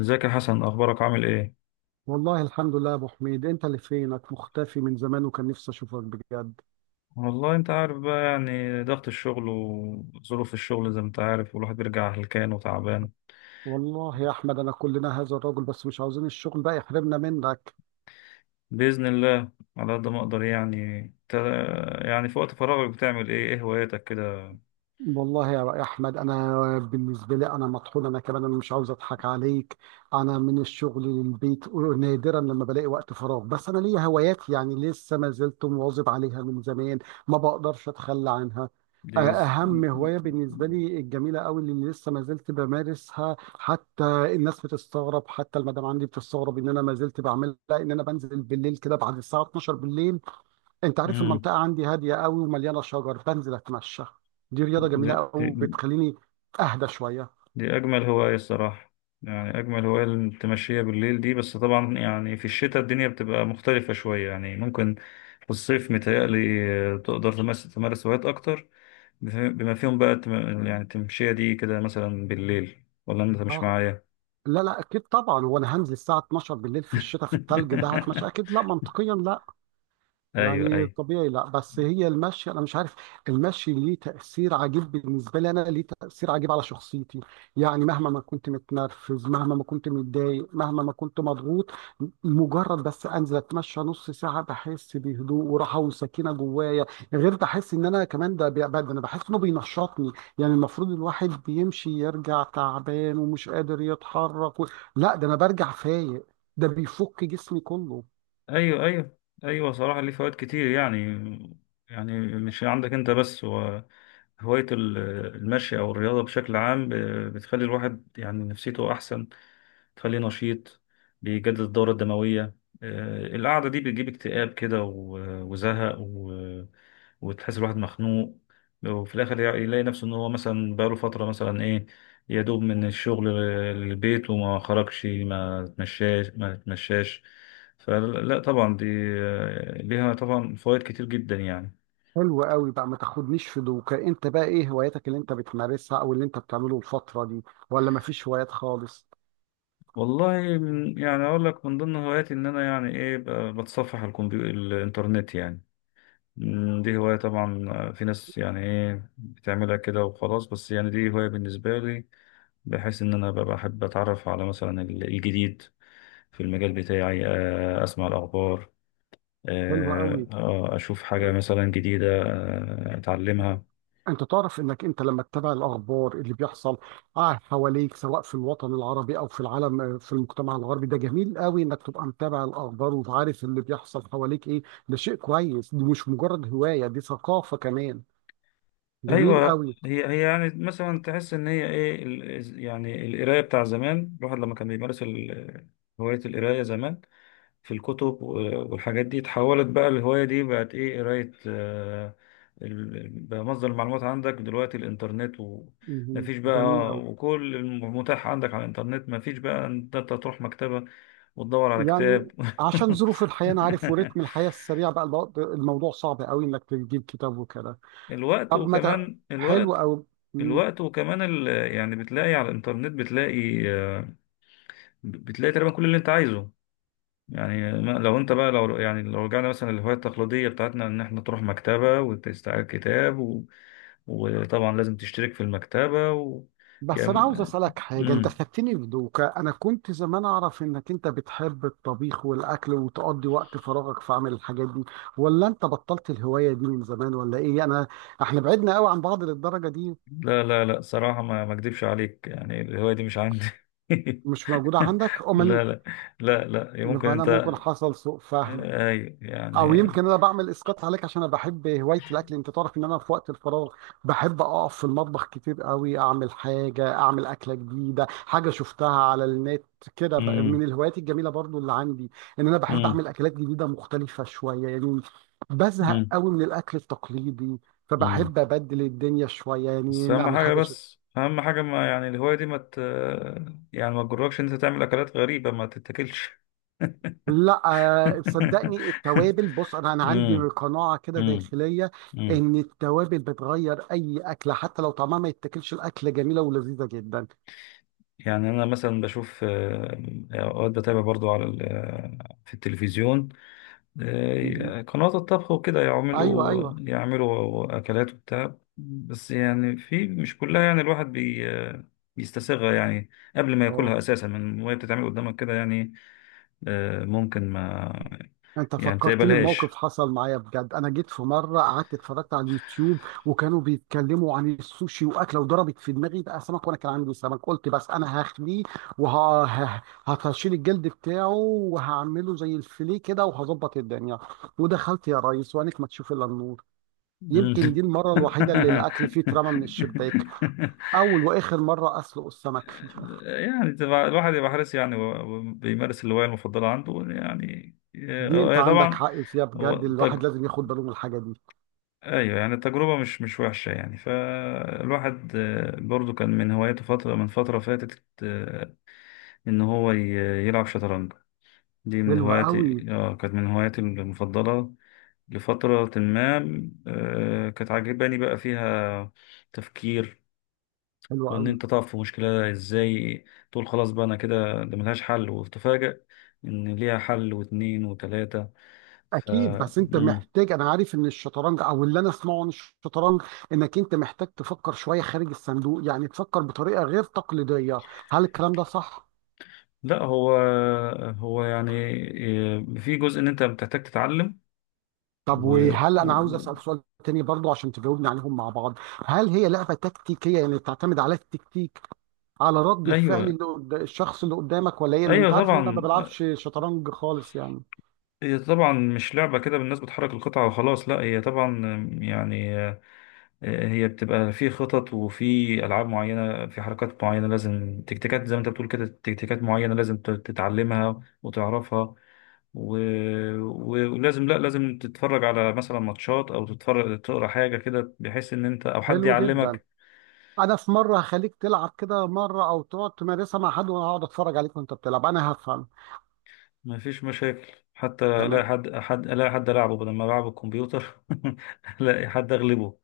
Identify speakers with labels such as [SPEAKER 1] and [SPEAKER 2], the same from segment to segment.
[SPEAKER 1] ازيك يا حسن، اخبارك؟ عامل ايه؟
[SPEAKER 2] والله الحمد لله يا ابو حميد، انت اللي فينك مختفي من زمان وكان نفسي اشوفك بجد.
[SPEAKER 1] والله انت عارف بقى، يعني ضغط الشغل وظروف الشغل زي ما انت عارف، والواحد بيرجع هلكان وتعبان.
[SPEAKER 2] والله يا احمد انا كلنا هذا الرجل، بس مش عاوزين الشغل بقى يحرمنا منك.
[SPEAKER 1] باذن الله على قد ما اقدر. يعني انت، يعني في وقت فراغك بتعمل ايه؟ ايه هواياتك كده؟
[SPEAKER 2] والله يا رأي أحمد، أنا بالنسبة لي أنا مطحون، أنا كمان أنا مش عاوز أضحك عليك. أنا من الشغل للبيت، نادرا لما بلاقي وقت فراغ، بس أنا ليا هوايات، يعني لسه ما زلت مواظب عليها من زمان، ما بقدرش أتخلى عنها. أ-
[SPEAKER 1] دي جز...
[SPEAKER 2] أهم هواية بالنسبة لي الجميلة أوي اللي لسه ما زلت بمارسها، حتى الناس بتستغرب، حتى المدام عندي بتستغرب إن أنا ما زلت بعملها، إن أنا بنزل بالليل كده بعد الساعة 12 بالليل. انت عارف
[SPEAKER 1] مم.
[SPEAKER 2] المنطقه عندي هاديه قوي ومليانه شجر، بنزل اتمشى. دي رياضه جميله قوي، وبتخليني اهدى شويه.
[SPEAKER 1] دي أجمل هواية الصراحة. يعني أجمل هواية التمشية بالليل دي، بس طبعا يعني في الشتاء الدنيا بتبقى مختلفة شوية، يعني ممكن في الصيف متهيألي تقدر تمارس هوايات أكتر، بما فيهم بقى يعني التمشية دي كده مثلا بالليل، ولا أنت مش
[SPEAKER 2] آه،
[SPEAKER 1] معايا؟
[SPEAKER 2] لا اكيد طبعا، وانا هنزل الساعه 12 بالليل في الشتاء في التلج ده هتمشى؟ اكيد لا، منطقيا لا،
[SPEAKER 1] أيوه
[SPEAKER 2] يعني
[SPEAKER 1] أيوه
[SPEAKER 2] طبيعي لا. بس هي المشي، انا مش عارف، المشي ليه تاثير عجيب بالنسبه لي، انا ليه تاثير عجيب على شخصيتي. يعني مهما ما كنت متنرفز، مهما ما كنت متضايق، مهما ما كنت مضغوط، مجرد بس انزل اتمشى نص ساعه بحس بهدوء وراحه وسكينه جوايا. غير بحس ان انا كمان، ده انا بحس انه بينشطني. يعني المفروض الواحد بيمشي يرجع تعبان ومش قادر يتحرك، و... لا، ده انا برجع فايق، ده بيفك جسمي كله.
[SPEAKER 1] ايوه، ايوه، ايوه صراحة ليه فوائد كتير يعني. يعني مش عندك انت بس، هو هواية المشي او الرياضة بشكل عام بتخلي الواحد يعني نفسيته احسن، تخليه نشيط، بيجدد الدورة الدموية. القعدة دي بتجيب اكتئاب كده وزهق وتحس الواحد مخنوق، وفي الآخر يلاقي نفسه إن هو مثلا بقاله فترة مثلا إيه، يدوب من الشغل للبيت، وما خرجش، ما تمشاش ما تمشاش. فلا طبعا دي، ليها طبعا فوائد كتير جدا يعني.
[SPEAKER 2] حلو قوي بقى، ما تاخدنيش في دوكا، انت بقى ايه هواياتك اللي انت بتمارسها او اللي انت بتعمله الفترة دي؟ ولا ما فيش هوايات خالص؟
[SPEAKER 1] والله من، يعني اقول لك، من ضمن هواياتي ان انا يعني ايه، بتصفح الكمبيوتر، الانترنت يعني. مم، دي هواية طبعا. في ناس يعني ايه بتعملها كده وخلاص، بس يعني دي هواية بالنسبة لي، بحيث ان انا ببقى احب اتعرف على مثلا الجديد في المجال بتاعي. اسمع الاخبار،
[SPEAKER 2] حلو قوي.
[SPEAKER 1] اشوف حاجة مثلا جديدة، اتعلمها.
[SPEAKER 2] انت تعرف انك انت لما تتابع الاخبار اللي بيحصل اه حواليك، سواء في الوطن العربي او في العالم، في المجتمع الغربي، ده جميل قوي انك تبقى متابع الاخبار وعارف اللي بيحصل حواليك ايه. ده شيء كويس، دي مش مجرد هواية، دي ثقافة كمان. جميل
[SPEAKER 1] ايوه،
[SPEAKER 2] قوي.
[SPEAKER 1] هي يعني مثلا تحس ان هي ايه يعني القرايه بتاع زمان، الواحد لما كان بيمارس هوايه القرايه زمان في الكتب والحاجات دي، اتحولت بقى الهوايه دي، بقت ايه، قرايه. بقى مصدر المعلومات عندك دلوقتي الانترنت،
[SPEAKER 2] مهم.
[SPEAKER 1] ومفيش
[SPEAKER 2] جميل
[SPEAKER 1] بقى،
[SPEAKER 2] قوي.
[SPEAKER 1] وكل المتاح عندك على الانترنت، مفيش بقى ان انت تروح مكتبه وتدور على
[SPEAKER 2] يعني
[SPEAKER 1] كتاب.
[SPEAKER 2] عشان ظروف الحياة، أنا عارف ورتم الحياة السريع بقى الموضوع صعب قوي إنك تجيب كتاب وكده.
[SPEAKER 1] الوقت،
[SPEAKER 2] طب ما ده
[SPEAKER 1] وكمان
[SPEAKER 2] حلو
[SPEAKER 1] الوقت،
[SPEAKER 2] أوي. مم.
[SPEAKER 1] الوقت، يعني بتلاقي على الانترنت بتلاقي، بتلاقي تقريبا كل اللي انت عايزه. يعني لو انت بقى، لو يعني لو رجعنا مثلا للهواية التقليدية بتاعتنا، ان احنا تروح مكتبة وتستعير كتاب، و... وطبعا لازم تشترك في المكتبة و... يا
[SPEAKER 2] بس أنا عاوز
[SPEAKER 1] م...
[SPEAKER 2] أسألك حاجة، أنت
[SPEAKER 1] مم.
[SPEAKER 2] خدتني في دوكا، أنا كنت زمان أعرف إنك أنت بتحب الطبيخ والأكل وتقضي وقت فراغك في عمل الحاجات دي، ولا أنت بطلت الهواية دي من زمان، ولا إيه؟ أنا إحنا بعدنا قوي عن بعض للدرجة دي؟
[SPEAKER 1] لا لا لا، صراحة، ما اكدبش عليك، يعني الهواية دي مش عندي.
[SPEAKER 2] مش موجودة عندك أمال؟
[SPEAKER 1] لا لا لا، لا، ممكن
[SPEAKER 2] يبقى أنا
[SPEAKER 1] انت،
[SPEAKER 2] ممكن حصل سوء فهم،
[SPEAKER 1] اي
[SPEAKER 2] او
[SPEAKER 1] يعني.
[SPEAKER 2] يمكن انا بعمل اسقاط عليك عشان انا بحب هوايه الاكل. انت تعرف ان انا في وقت الفراغ بحب اقف في المطبخ كتير قوي، اعمل حاجه، اعمل اكله جديده، حاجه شفتها على النت كده، بقى
[SPEAKER 1] مم.
[SPEAKER 2] من الهوايات الجميله برضو اللي عندي، ان انا بحب
[SPEAKER 1] مم.
[SPEAKER 2] اعمل اكلات جديده مختلفه شويه يعني. بزهق
[SPEAKER 1] مم.
[SPEAKER 2] قوي من الاكل التقليدي،
[SPEAKER 1] مم.
[SPEAKER 2] فبحب ابدل الدنيا شويه،
[SPEAKER 1] بس
[SPEAKER 2] يعني
[SPEAKER 1] اهم
[SPEAKER 2] نعمل
[SPEAKER 1] حاجه،
[SPEAKER 2] حاجه.
[SPEAKER 1] بس اهم حاجه ما، يعني الهوايه دي ما ت... يعني ما تجركش إن انت تعمل اكلات غريبه ما تتاكلش.
[SPEAKER 2] لا، صدقني التوابل، بص، انا عندي
[SPEAKER 1] امم
[SPEAKER 2] قناعه كده
[SPEAKER 1] امم
[SPEAKER 2] داخليه،
[SPEAKER 1] امم
[SPEAKER 2] ان التوابل بتغير اي اكله، حتى لو طعمها ما يتاكلش الاكله جميله ولذيذه جدا.
[SPEAKER 1] يعني انا مثلا بشوف، اوقات بتابع برضو على ال... في التلفزيون،
[SPEAKER 2] مهم.
[SPEAKER 1] قنوات الطبخ وكده،
[SPEAKER 2] ايوه
[SPEAKER 1] يعملوا،
[SPEAKER 2] ايوه.
[SPEAKER 1] يعملوا اكلات وبتاع، بس يعني في، مش كلها يعني الواحد بي آه، بيستساغها يعني قبل ما
[SPEAKER 2] اه،
[SPEAKER 1] ياكلها اساسا، من وهي بتتعمل قدامك كده يعني. ممكن ما،
[SPEAKER 2] انت
[SPEAKER 1] يعني
[SPEAKER 2] فكرتني بموقف
[SPEAKER 1] بتقبلهاش.
[SPEAKER 2] حصل معايا بجد. انا جيت في مره قعدت اتفرجت على اليوتيوب، وكانوا بيتكلموا عن السوشي واكله، وضربت في دماغي بقى سمك، وانا كان عندي سمك، قلت بس انا هخليه وهشيل الجلد بتاعه وهعمله زي الفيليه كده وهظبط الدنيا. ودخلت يا ريس وعينك ما تشوف الا النور. يمكن دي
[SPEAKER 1] مم.
[SPEAKER 2] المره الوحيده اللي الاكل فيه اترمى من الشباك، اول واخر مره اسلق السمك فيها.
[SPEAKER 1] يعني تبقى، الواحد يبقى حريص يعني، وبيمارس الهواية المفضلة عنده يعني.
[SPEAKER 2] دي انت
[SPEAKER 1] هي
[SPEAKER 2] عندك
[SPEAKER 1] طبعا.
[SPEAKER 2] حق فيها
[SPEAKER 1] هو
[SPEAKER 2] بجد،
[SPEAKER 1] تج...
[SPEAKER 2] الواحد لازم ياخد باله من الحاجه دي.
[SPEAKER 1] ايوه يعني التجربة مش مش وحشة يعني. فالواحد، برضو كان من هواياته فترة من فترة فاتت، ان هو يلعب شطرنج. دي من
[SPEAKER 2] حلوه قوي.
[SPEAKER 1] هواياتي، اه، كانت من هواياتي المفضلة لفترة ما. كانت عاجباني بقى فيها تفكير،
[SPEAKER 2] حلوه
[SPEAKER 1] وان
[SPEAKER 2] قوي.
[SPEAKER 1] انت تقف في مشكلة ازاي، تقول خلاص بقى انا كده ده ملهاش حل، وتفاجأ ان ليها حل واتنين وتلاتة. ف
[SPEAKER 2] اكيد، بس انت
[SPEAKER 1] مم.
[SPEAKER 2] محتاج، انا عارف ان الشطرنج او اللي انا اسمعه عن الشطرنج، انك انت محتاج تفكر شويه خارج الصندوق، يعني تفكر بطريقه غير تقليديه. هل الكلام ده صح؟
[SPEAKER 1] لا هو، هو يعني في جزء ان انت بتحتاج تتعلم
[SPEAKER 2] طب
[SPEAKER 1] و...
[SPEAKER 2] وهل
[SPEAKER 1] و...
[SPEAKER 2] انا، عاوز
[SPEAKER 1] و-
[SPEAKER 2] اسال سؤال تاني برضو عشان تجاوبني عليهم مع بعض، هل هي لعبه تكتيكيه؟ يعني تعتمد على التكتيك، على رد الفعل
[SPEAKER 1] ايوه،
[SPEAKER 2] اللي الشخص اللي قدامك، ولا ايه؟ لان
[SPEAKER 1] ايوه
[SPEAKER 2] انت عارف ان انا ما
[SPEAKER 1] طبعا.
[SPEAKER 2] بلعبش شطرنج خالص يعني.
[SPEAKER 1] هي طبعا مش لعبة كده بالناس بتحرك القطعة وخلاص، لا هي طبعا يعني، هي بتبقى في خطط، وفي ألعاب معينة، في حركات معينة، لازم تكتيكات زي ما أنت بتقول كده، تكتيكات معينة لازم تتعلمها وتعرفها، و... ولازم، لا لازم تتفرج على مثلا ماتشات، أو تتفرج تقرأ حاجة كده، بحيث إن أنت أو حد
[SPEAKER 2] حلو جدا.
[SPEAKER 1] يعلمك.
[SPEAKER 2] انا في مره هخليك تلعب كده مره، او تقعد تمارسها مع حد وانا هقعد اتفرج عليك وانت بتلعب، انا هفهم.
[SPEAKER 1] مفيش مشاكل، حتى لا
[SPEAKER 2] تمام.
[SPEAKER 1] حد ألعبه بدل ما ألعب الكمبيوتر. لا، حد أغلبه.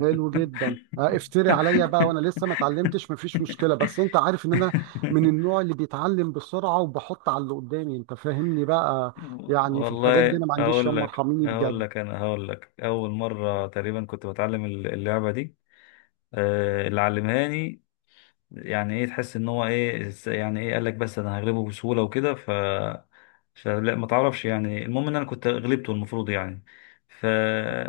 [SPEAKER 2] حلو جدا. افتري عليا بقى وانا لسه ما اتعلمتش، مفيش مشكله، بس انت عارف ان انا من النوع اللي بيتعلم بسرعه وبحط على اللي قدامي، انت فاهمني بقى. يعني في الحاجات دي
[SPEAKER 1] والله
[SPEAKER 2] انا ما عنديش
[SPEAKER 1] اقول
[SPEAKER 2] ياما،
[SPEAKER 1] لك
[SPEAKER 2] ارحميني
[SPEAKER 1] اقول
[SPEAKER 2] بجد.
[SPEAKER 1] لك انا هقول لك، اول مره تقريبا كنت بتعلم اللعبه دي، اللي علمهاني، يعني ايه، تحس ان هو ايه، يعني ايه، قال لك بس انا هغلبه بسهوله وكده، فلا ما تعرفش يعني، المهم ان انا كنت غلبته المفروض يعني. ف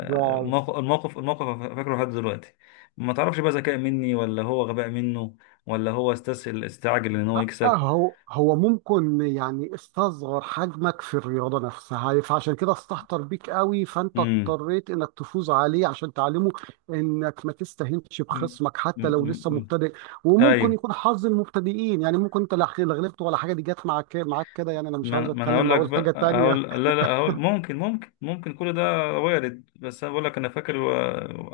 [SPEAKER 2] واو.
[SPEAKER 1] الموقف فاكره لحد دلوقتي. ما تعرفش بقى ذكاء مني ولا هو غباء منه، ولا هو استسهل، استعجل ان هو
[SPEAKER 2] اه،
[SPEAKER 1] يكسب.
[SPEAKER 2] هو ممكن يعني استصغر حجمك في الرياضة نفسها، فعشان كده استهتر بيك قوي، فانت
[SPEAKER 1] امم
[SPEAKER 2] اضطريت انك تفوز عليه عشان تعلمه انك ما تستهينش
[SPEAKER 1] امم
[SPEAKER 2] بخصمك حتى لو لسه
[SPEAKER 1] أمم.
[SPEAKER 2] مبتدئ. وممكن
[SPEAKER 1] ايوه.
[SPEAKER 2] يكون حظ المبتدئين يعني، ممكن انت لا غلبت ولا حاجة، دي جت معاك كده يعني، انا مش عاوز
[SPEAKER 1] ما انا هقول
[SPEAKER 2] اتكلم
[SPEAKER 1] لك
[SPEAKER 2] اقول حاجة
[SPEAKER 1] بقى، هقول
[SPEAKER 2] تانية.
[SPEAKER 1] لا لا، هقول ممكن، ممكن، ممكن كل ده وارد. بس انا بقول لك انا فاكر،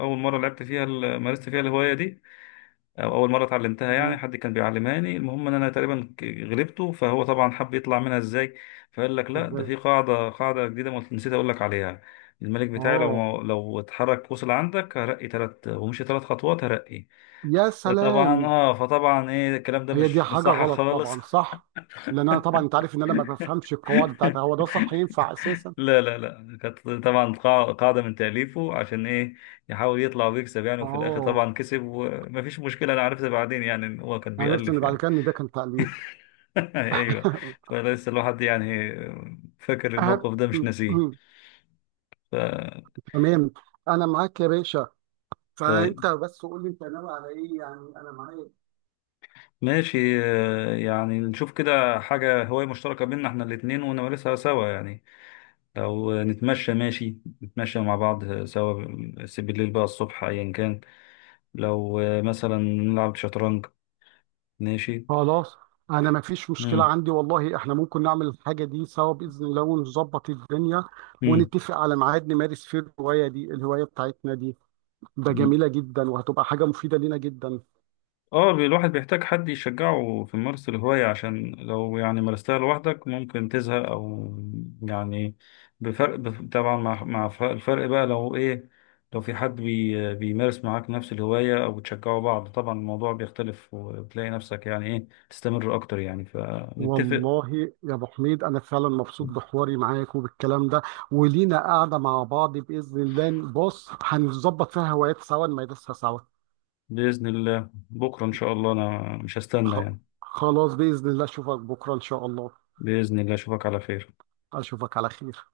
[SPEAKER 1] اول مره لعبت فيها مارست فيها الهوايه دي، او اول مره اتعلمتها
[SPEAKER 2] مم.
[SPEAKER 1] يعني، حد كان بيعلمهاني، المهم ان انا تقريبا غلبته، فهو طبعا حب يطلع منها ازاي، فقال لك لا ده
[SPEAKER 2] ازاي؟
[SPEAKER 1] في قاعده، قاعده جديده ما نسيت اقول لك عليها. الملك بتاعي
[SPEAKER 2] اه.
[SPEAKER 1] لو اتحرك وصل عندك هرقي، ثلاث ومشي ثلاث خطوات هرقي.
[SPEAKER 2] يا
[SPEAKER 1] فطبعا
[SPEAKER 2] سلام.
[SPEAKER 1] اه، فطبعا ايه، الكلام ده
[SPEAKER 2] هي دي
[SPEAKER 1] مش مش
[SPEAKER 2] حاجة
[SPEAKER 1] صح
[SPEAKER 2] غلط
[SPEAKER 1] خالص.
[SPEAKER 2] طبعا، صح؟ لان انا طبعا، انت عارف ان انا ما بفهمش القواعد بتاعتها، هو ده صح؟ ينفع اساسا؟
[SPEAKER 1] لا لا لا، كانت طبعا قاعدة من تأليفه عشان ايه، يحاول يطلع ويكسب يعني، وفي الآخر
[SPEAKER 2] اه،
[SPEAKER 1] طبعا كسب ومفيش مشكلة، أنا عرفت بعدين يعني إن هو كان
[SPEAKER 2] عرفت ان
[SPEAKER 1] بيألف
[SPEAKER 2] بعد
[SPEAKER 1] يعني.
[SPEAKER 2] كده ان ده كان تأليف.
[SPEAKER 1] أيوه. فلسه الواحد يعني فاكر الموقف ده، مش ناسيه. ف...
[SPEAKER 2] تمام. انا معاك يا باشا،
[SPEAKER 1] طيب،
[SPEAKER 2] فانت بس قول لي انت ناوي على ايه، يعني انا معاك.
[SPEAKER 1] ماشي. يعني نشوف كده حاجة هواية مشتركة بينا احنا الاتنين ونمارسها سوا يعني، لو نتمشى ماشي، نتمشى مع بعض سوا، بس بالليل بقى، الصبح، أيا كان، لو مثلا نلعب شطرنج ماشي.
[SPEAKER 2] خلاص، انا ما فيش مشكله عندي، والله احنا ممكن نعمل الحاجه دي سوا باذن الله ونظبط الدنيا،
[SPEAKER 1] مم.
[SPEAKER 2] ونتفق على ميعاد نمارس فيه الهوايه دي، الهوايه بتاعتنا دي، ده
[SPEAKER 1] مم.
[SPEAKER 2] جميله جدا وهتبقى حاجه مفيده لينا جدا.
[SPEAKER 1] اه، الواحد بيحتاج حد يشجعه في ممارسة الهواية، عشان لو يعني مارستها لوحدك ممكن تزهق أو، يعني، بفرق، طبعا مع، مع الفرق بقى لو إيه، لو في حد بيمارس معاك نفس الهواية أو بتشجعوا بعض، طبعا الموضوع بيختلف، وبتلاقي نفسك يعني إيه، تستمر أكتر يعني، فنتفق.
[SPEAKER 2] والله يا ابو حميد، انا فعلا مبسوط بحواري معاك وبالكلام ده، ولينا قاعده مع بعض باذن الله، بص هنظبط فيها هوايات سوا نمارسها سوا.
[SPEAKER 1] بإذن الله بكرة إن شاء الله أنا مش هستنى
[SPEAKER 2] خ-
[SPEAKER 1] يعني.
[SPEAKER 2] خلاص باذن الله اشوفك بكره ان شاء الله.
[SPEAKER 1] بإذن الله أشوفك على خير.
[SPEAKER 2] اشوفك على خير.